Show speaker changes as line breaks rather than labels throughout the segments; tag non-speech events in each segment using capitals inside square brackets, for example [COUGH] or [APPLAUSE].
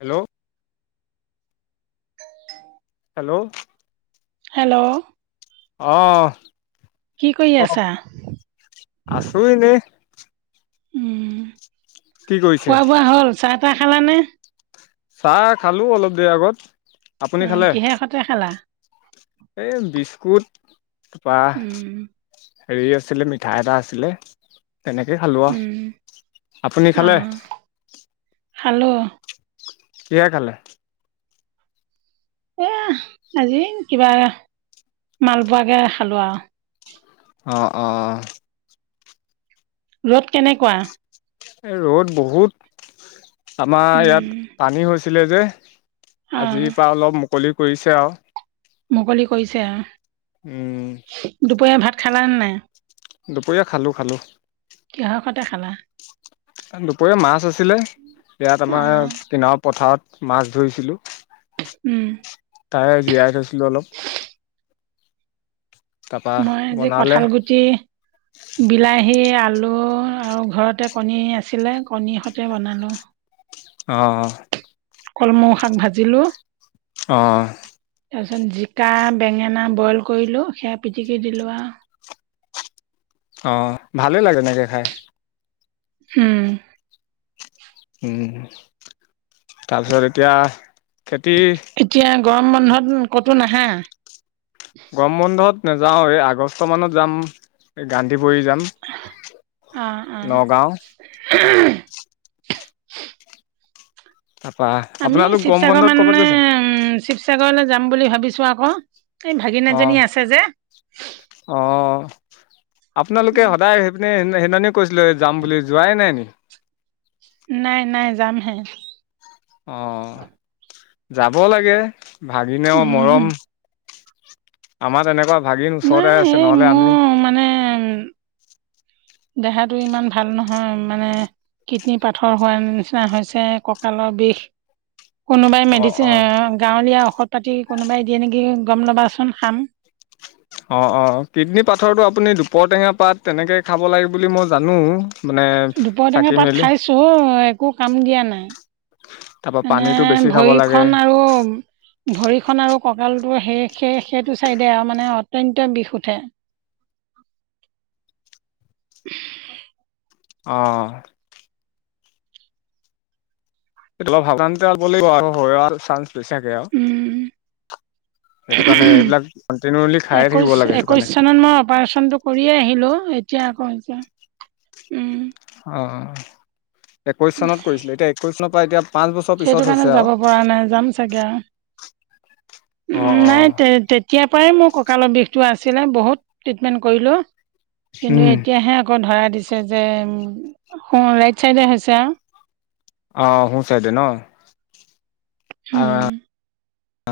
Hello hello
hello
অঁ
কি কৰি আছা
আছোঁ ইনেই
উম
কি কৰিছে
খোৱা বোৱা হল চাহ তাহ খালানে
চাহ খালো অলপ দেৰি আগত। আপুনি
অঁ
খালে
কিহে সতে খালা?
এই বিস্কুট, চাহ।
উম,
হেৰি আছিলে মিঠা এটা আছিলে তেনেকেই খালোঁ
উম,
আৰু আপুনি খালে
অ', খালো
কি হেৰে খালে?
এ আজি কিবা মাল বোৱাকে খালো আৰু
অঁ অঁ অঁ
ৰ'দ কেনেকুৱা?
ৰ'দ বহুত আমাৰ
উম,
ইয়াত পানী হৈছিলে যে।
অ',
আজিৰ পৰা অলপ মুকলি কৰিছে আৰু
মুকলি কৈছে।
উম।
দুপৰীয়া ভাত খালা নে নাই?
দুপৰীয়া খালোঁ খালোঁ।
কিহকতে খালা?
দুপৰীয়া মাছ আছিলে, ইয়াত আমাৰ
অ',
পিনও পথাৰত। মাছ ধৰিছিলো।
উম।
তাই জীয়াই থৈছিলো অলপ তাৰপৰা বনালে।
যে বিলাহী, আলু আৰু ঘৰতে কণী আছিলে কণীহতে বনালোঁ।
অঁ অঁ,
কল মৌ শাক ভাজিলো।
অঁ',
তাৰপিছত জিকা, বেঙেনা বইল কৰিলোঁ সেয়া পিটিকি দিলোঁ আৰু
অঁ', ভালে লাগে তেনেকে খাই।
উম।
তাৰপিছত এতিয়া খেতি
এতিয়া গৰম বন্ধত ক'তো নাহা!
গম বন্ধত নাযাওঁ, এই আগষ্ট মানত যাম এই গান্ধীৰ যাম
অ অ
নগাঁও তাৰপৰা
আমি শিৱসাগৰ মানে শিৱসাগৰলৈ যাম বুলি ভাবিছো আকৌ এই ভাগিন এজনী আছে যে
অঁ আপোনালোকে
উম,
সদায় সেইপিনে সেইদি কৈছিলো যাম বুলি যোৱাই নাই নিকি!
নাই নাই যামহে।
অঁ যাব লাগে ভাগনেও
উম
মৰম। আমাৰ তেনেকুৱা ভাগিন
নাই
ওচৰতে আছে
এই
নহলে আমি
মোৰ মানে দেহাটো ইমান ভাল নহয় মানে কডনী পাথৰ হোৱাৰ নিচিনা হৈছে কঁকালৰ বিষ কোনোবাই
অ',
মেডিচিন
অ',
গাঁৱলীয়া ঔষধ পাতি কোনোবাই দিয়ে নেকি গম ল'বাচোন খাম।
অঁ অঁ কিডনী পাথৰটো আপুনি দুপৰটেঙা পাত তেনেকে খাব লাগে বুলি মই জানো। মানে
দুপৰটেঙা
চাকি
পাত
মেলি
খাইছোঁ, একো কাম দিয়া নাই।
তাৰপা
মানে
পানীটো বেছি খাব
ভৰি
লাগে
খন আৰু। ভৰিখন আৰু কঁকালটো শে সে সেইটো চাইডে আৰু মানে অত্যন্ত বিশ উঠে। উ।
অঁ টো অলপ সাৱধানতে লাগিব আৰু হয় আৰু চান্স বেছিাকে আৰু
উম,
[UNINTELLIGIBLE] সেইটো কাৰণে এইেইবিলাক কন্টিনউলি খাই
একৈশ
থাকিব লাগে সেইটো
একৈশ
কাৰণে।
চনত মই অপাৰেচনটো কৰিয়ে আহিলো এতিয়া আকৌ যে, উম।
অ একৈশ চনত কৰিছিলে, এতিয়া একৈশ চনৰ পৰা এতিয়া। পাঁচ বছৰ পিছত
সেইটো কাৰণে
হৈছে আৰু
যাব পৰা নাই যাম চাগে।
অ অ
নাই তে তেতিয়াৰ পৰাই মোৰ কঁকালৰ বিষটো আছিলে বহুত ট্ৰিটমেন্ট কৰিলোঁ। কিন্তু
উম
এতিয়াহে আকৌ ধৰা দিছে যে অঁ ৰাইট চাইডে হৈছে আৰু।
অ শু চাইদে ন। অ
উম।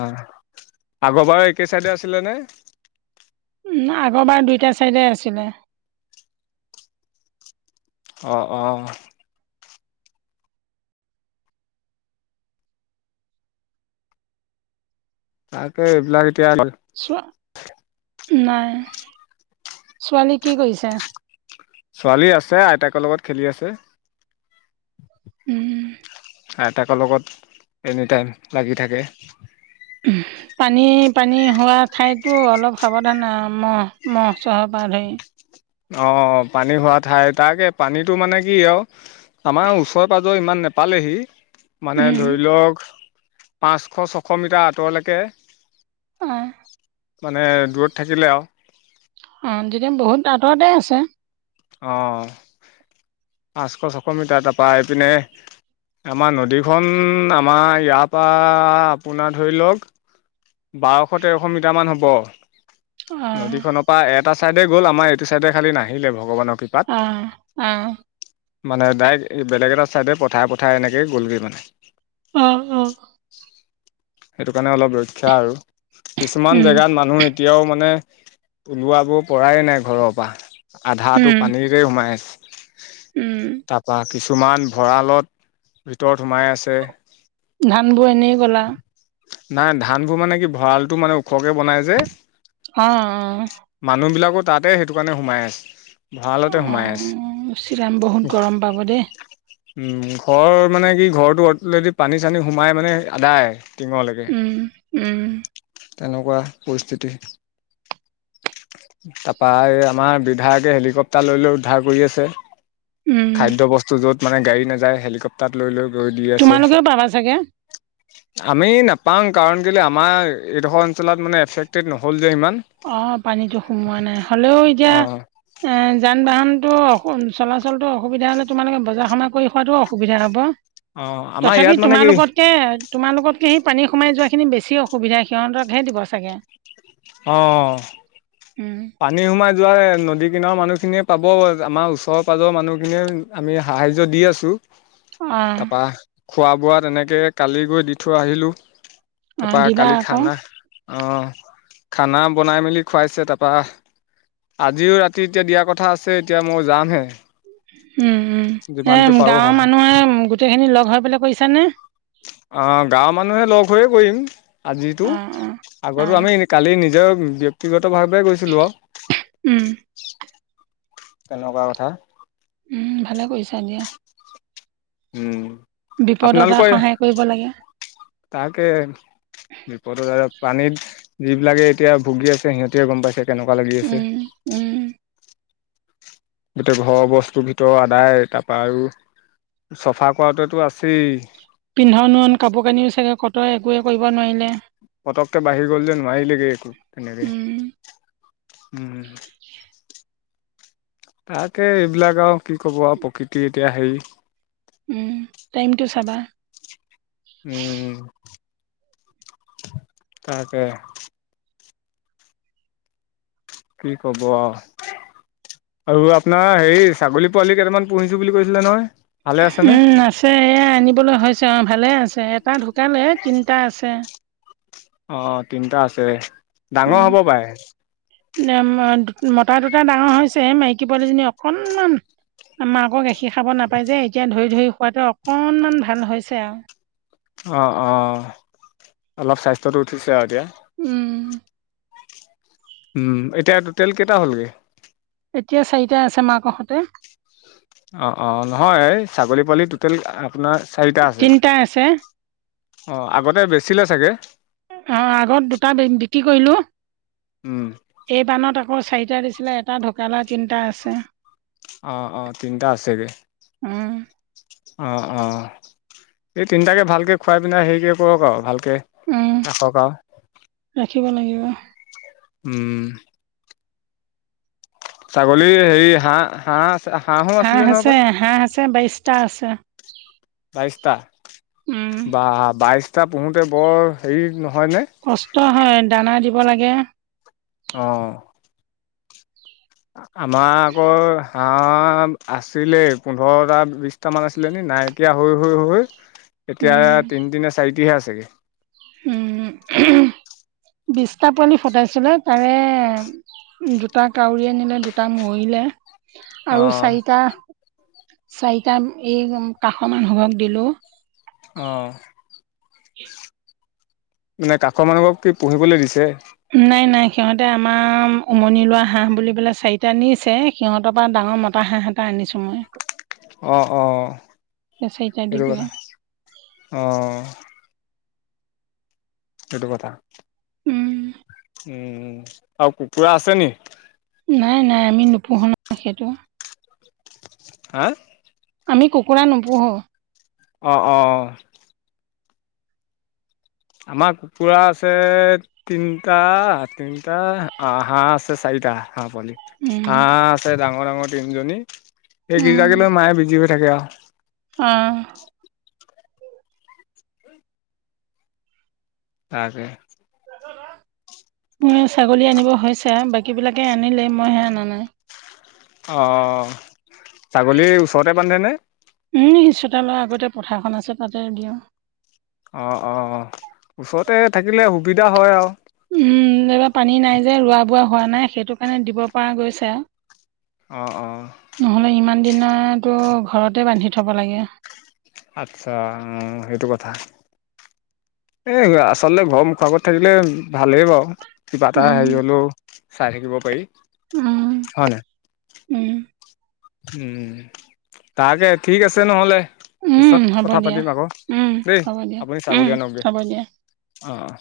অ আগৰ বাৰু একেই চাইডে আছিলে নে?
আগৰ বাৰ দুইটা চাইডে আছিলে।
অঁ অঁ তাকে এইবিলাক এতিয়া।
চোৱা নাই ছোৱালী কি কৰিছে।
ছোৱালী আছে আইতাকৰ লগত খেলি আছে।
উম।
আইতাকৰ লগত এনিটাইম লাগি থাকে।
উম পানী পানী হোৱা ঠাইতো অলপ সাৱধান মহ' মহ' চহৰ পৰা ধৰি।
অঁ পানী হোৱা ঠাই তাকে পানীটো মানে কি আৰু আমাৰ ওচৰে পাঁজৰে ইমান নে পালেহি মানে,
উম,
ধৰি লওক পাঁচশ ছশ মিটাৰ আঁতৰলৈকে।
অহ।
মানে দূৰত থাকিলে আৰু।
অঁ তেতিয়া বহুত আঁতৰতে আছে।
অ, পাঁচশ ছশ মিটাৰ তাৰপৰা এই পিনে, আমাৰ নদীখন, আমাৰ ইয়াৰ পৰা আপোনাৰ ধৰি লওক। বাৰশ তেৰশ মিটাৰমান হ'ব।
অ'।
নদীখনৰ পৰা এটা চাইডে গ'ল আমাৰ এইটো চাইডে খালি নাহিলে, ভগৱানৰ কৃপা
অ অহ।
মানে ডাইৰেক্ট বেলেগ এটা চাইডে পঠাই পঠাই এনেকে গ'লগৈ মানে।
অহ।
সেইটো কাৰণে অলপ ৰক্ষা আৰু কিছুমান
উম,
জেগাত মানুহ। এতিয়াও মানে ওলোৱাব পৰাই নাই, ঘৰৰ পৰা আধাটো
উম,
পানীৰ, তে সোমাই আছে।
উম,
তাৰপৰা কিছুমান ভঁৰালত ভিতৰত সোমাই আছে।
ধান বোৰ এনেই গ'ল আৰু।
নাই, ধানবোৰ মানে কি ভঁৰালটো মানে ওখকে বনাই যে।
অ অ।
মানুহবিলাকো তাতে সেইটো কাৰণে সোমাই আছে। ভঁৰালতে
অ
সোমাই আছে
চিৰাম বহুত গৰম পাব দেই।
উম ঘৰ মানে, কি ঘৰটো অটদি পানী -চানী সোমাই মানে আদায়। টিঙলৈকে,
উম, উম,
তেনেকুৱা পৰিস্থিতি। তাৰপৰা এই আমাৰ বিধায়কে হেলিকপ্তাৰ লৈ লৈ উদ্ধাৰ কৰি আছে।
উম,
খাদ্যবস্তু য'ত মানে গাড়ী নাযায় হেলিকপ্তাৰত লৈ লৈ গৈ দি আছে।
তোমালোকেও পাবা চাগে
আমি নাপাওঁ কাৰণ কেলে আমাৰ এইডোখৰ অঞ্চলত মানে এফেক্টেড নহল যে ইমান।
অ পানীতো সোমোৱা নাই হ'লেও এতিয়া,
অ
এ- যান বাহনতো অ চলাচলতো অসুবিধা হলে তোমালোকে বজাৰ সমাৰ কৰি খোৱাতটো অসুবিধা হ'ব।
অ আমাৰ
তথাপি
ইয়াত মানে
তোমাৰ
কি
লগতকে- তোমালোকতক সেই পানী সমাই যোৱাখিনি বেছি অসুবিধা সিহঁতক হে দিব চাগে।
অঁহ।
উম।
পানী সোমাই যোৱ নদী কিনাৰ মানুহখিনিয়ে পাব আমাৰ ওচৰ পাজৰ মানুহখিনিয়ে। আমি সাহাৰ্য্য দি আছোঁ।
অঁ
তাৰাপা খোৱা বোৱা তেনেকে কালি গৈ দি থৈ আহিলো।
অঁ
তাৰাপা
দিবা
কালি
আকৌ
খানা, অ খানা বনাই মেলি খুৱাইছে তাৰা পা, আজিও ৰাতি এতিয়া দিয়া কথা আছে এতিয়া মই যামহে।
উম উম, এ
যিমানটো পাৰোঁ
গাঁৱৰ
সহায়
মানুহে গোটেই খিনি লগ হৈ পেললে কৰিছ নে।
অ গাঁৱৰ মানুহে লগ হৈয়ে কৰিম আজিতো
অঁ অঁ
আগতো
অঁ
আমি এনে কালি নিজৰ ব্যক্তিগতভাৱে গৈছিলো
উম
আৰু। কেনেকুৱা কথা।
উম ভালেই কৰিছা দিয়া।
উম।
বিপদত
আপোনালোকৰ
সহায় কৰিব লাগে।
তাকে। বিপদত আৰু পানীত যিবিলাকে এতিয়া ভুগি আছে সিহঁতিহে গম পাইছে। কেনেকুৱা লাগি আছে
উম, উম।
গোটেই ঘৰৰ বস্তুৰ ভিতৰত আদায় তাৰপৰা আৰু, চফা কৰাটোতো আছেই।
পিন্ধান উৰণ কাপোৰ কানিও চাগে কটৱে একোৱে কৰিব নোৱাৰিলে।
পতককে বাঢ়ি গ'ল যে নোৱাৰিলেগৈ একো তেনেকৈ।
উম
তাকে এইবিলাক আৰু কি ক'ব আৰু প্ৰকৃতি এতিয়া হেৰি।
উম, টাইমটো চাবা।
উম, তাকে। কি কব আও। আৰু আপোনাৰ হেৰি ছাগলী পোৱালি কেইটামান পুহিছো বুলি কৈছিলে নহয়। ভালে আছেনে
উম আছে এই আনিবলৈ হৈছে অঁহ ভালে আছে এটা ঢুকালে তিনিটা আছে।
অ তিনিটা আছে ডাঙৰ
উম
হ'ব পাই।
মতা দুটা ডাঙৰ হৈছে মাইকী পোৱালীজনী অকনমান- মাকৰ গাখীৰ খাব নাপায় যে এতিয়া ধৰি ধৰি খোৱাটে অকণমান ভাল হৈছে আৰু।
অ অ, অলপ স্বাস্থ্যটো উঠিছে আৰু এতিয়া।
উম।
উম এতিয়া টোটেল কেইটা হ'লগে?
এতিয়া চাৰিটা আছে মাকহঁতে।
অ অ নহয় এই ছাগলী পোৱালি টোটেল আপোনাৰ চাৰিটা আছে।
তিনিটা আছে
অঁহ আগতে বেছিলে চাগে।
অ আগত দুটা বি বিক্ৰী কৰিলো।
উম।
এই বানট আকৌ চাৰিটা দিছিলে এটা ঢুকালে তিনিটা আছে।
অঁ অঁ তিনিটা আছেগৈ।
উমঁ!
অঁ অঁ এই তিনিটাকে ভালকে খুৱাই পিনাই হেৰিকে কৰক আৰু ভালকে
উম
ৰাখক আও
ৰাখিব লাগিব
উমঁ! ছাগলী হেৰি হাঁহ হাঁহ হাঁহো
হাঁহ
আছিলে নহয়
আছে
হপাই
হাঁহ আছে বাইশটা আছে।
বাইশটা
উম
বা বাইশটা পুহোতে বৰ হেৰি নহয়নে?
কষ্ট হয় দানা দিব লাগে।
অঁ আমাৰ আক হা আছিলে পোন্ধৰটা বিছটামান আছিলে নি নাইকিয়া হৈ হৈ হৈ এতিয়া তিনিটি নে চাৰিটিহে আছেগে।
উমঁ উহো বিছটা পোৱালি ফটাইছিলে তাৰে দুটা কাউৰীৰে নিলে দুটা মৰিলে। আৰু
অ',
চাৰিটা চাৰিটা এই কাষৰ মানুহক দিলো।
অঁ মানে কাষৰ মানুহক কি পুহিবলৈ দিছে।
নাই নাই সিহঁতে আমাৰ উমনি লোৱা হাঁহ বুলি পেলে চাৰিটা নিছে। সিহঁতৰ পৰা ডাঙৰ মতা হাঁহ এটা আনিছো মই।
অহ অহ
সেই চাৰিটা দি
সেইটো কথা
পেলাই
অহ সেইটো কথা।
উমঁ!
উমঁ আৰু কুকুৰা আছে নি?
নাই নাই আমি নোপোহো নো সেইটো
হেহ
আমি কুকুৰা নোপোহোঁ।
অঁ অঁ! আমাৰ কুকুৰা আছে তিনিটা তিনিটা হাঁহ আছে চাৰিটা হাঁহ পোৱালি।
উম,
হাঁহ আছে ডাঙৰ ডাঙৰ তিনিজনী এইকেইটাকে লৈ মায়ে বিজি হৈ থাকে আও।
অহ।
তাকে
মোৰ ছাগলী আনিব হৈছে বাকী বিলাকে আনিলে মইহে অনা নাই।
অঁ অঁ ছাগলীৰ ওচৰতে বান্ধেনে?
উমঁ চোতালৰ আগতে পথাৰখন আছে তাতে দিওঁ।
অঁ অঁ ওচৰতে থাকিলে সুবিধা হয় আও
উমঁ এইবাৰ পানী নাই যে ৰোৱা বোৱা হোৱা নাই সেইটো কাৰণে দিব পৰা গৈছে আও
অহ অহ।
নহ'লে ইমান দিনতো ঘৰতে বান্ধি থ'ব লাগে।
আচ্ছা অ সেইটো কথা। এ আচলতে ঘৰ মুখগত থাকিলে ভালে বাৰু কিবা এটা
উম
হেৰি হলেও চাই থাকিব পাৰি।
উমঁ উমঁ!
উমঁ তাকে ঠিক আছে নহ'লে। পিছত
উম হ'ব
কথা
দিয়া
পাতিম আকৌ
উম
দেই।
হ'ব দিয়া
আপুনি
উম
ছাগলী আনকগে
হ'ব দিয়া
অ' অ'।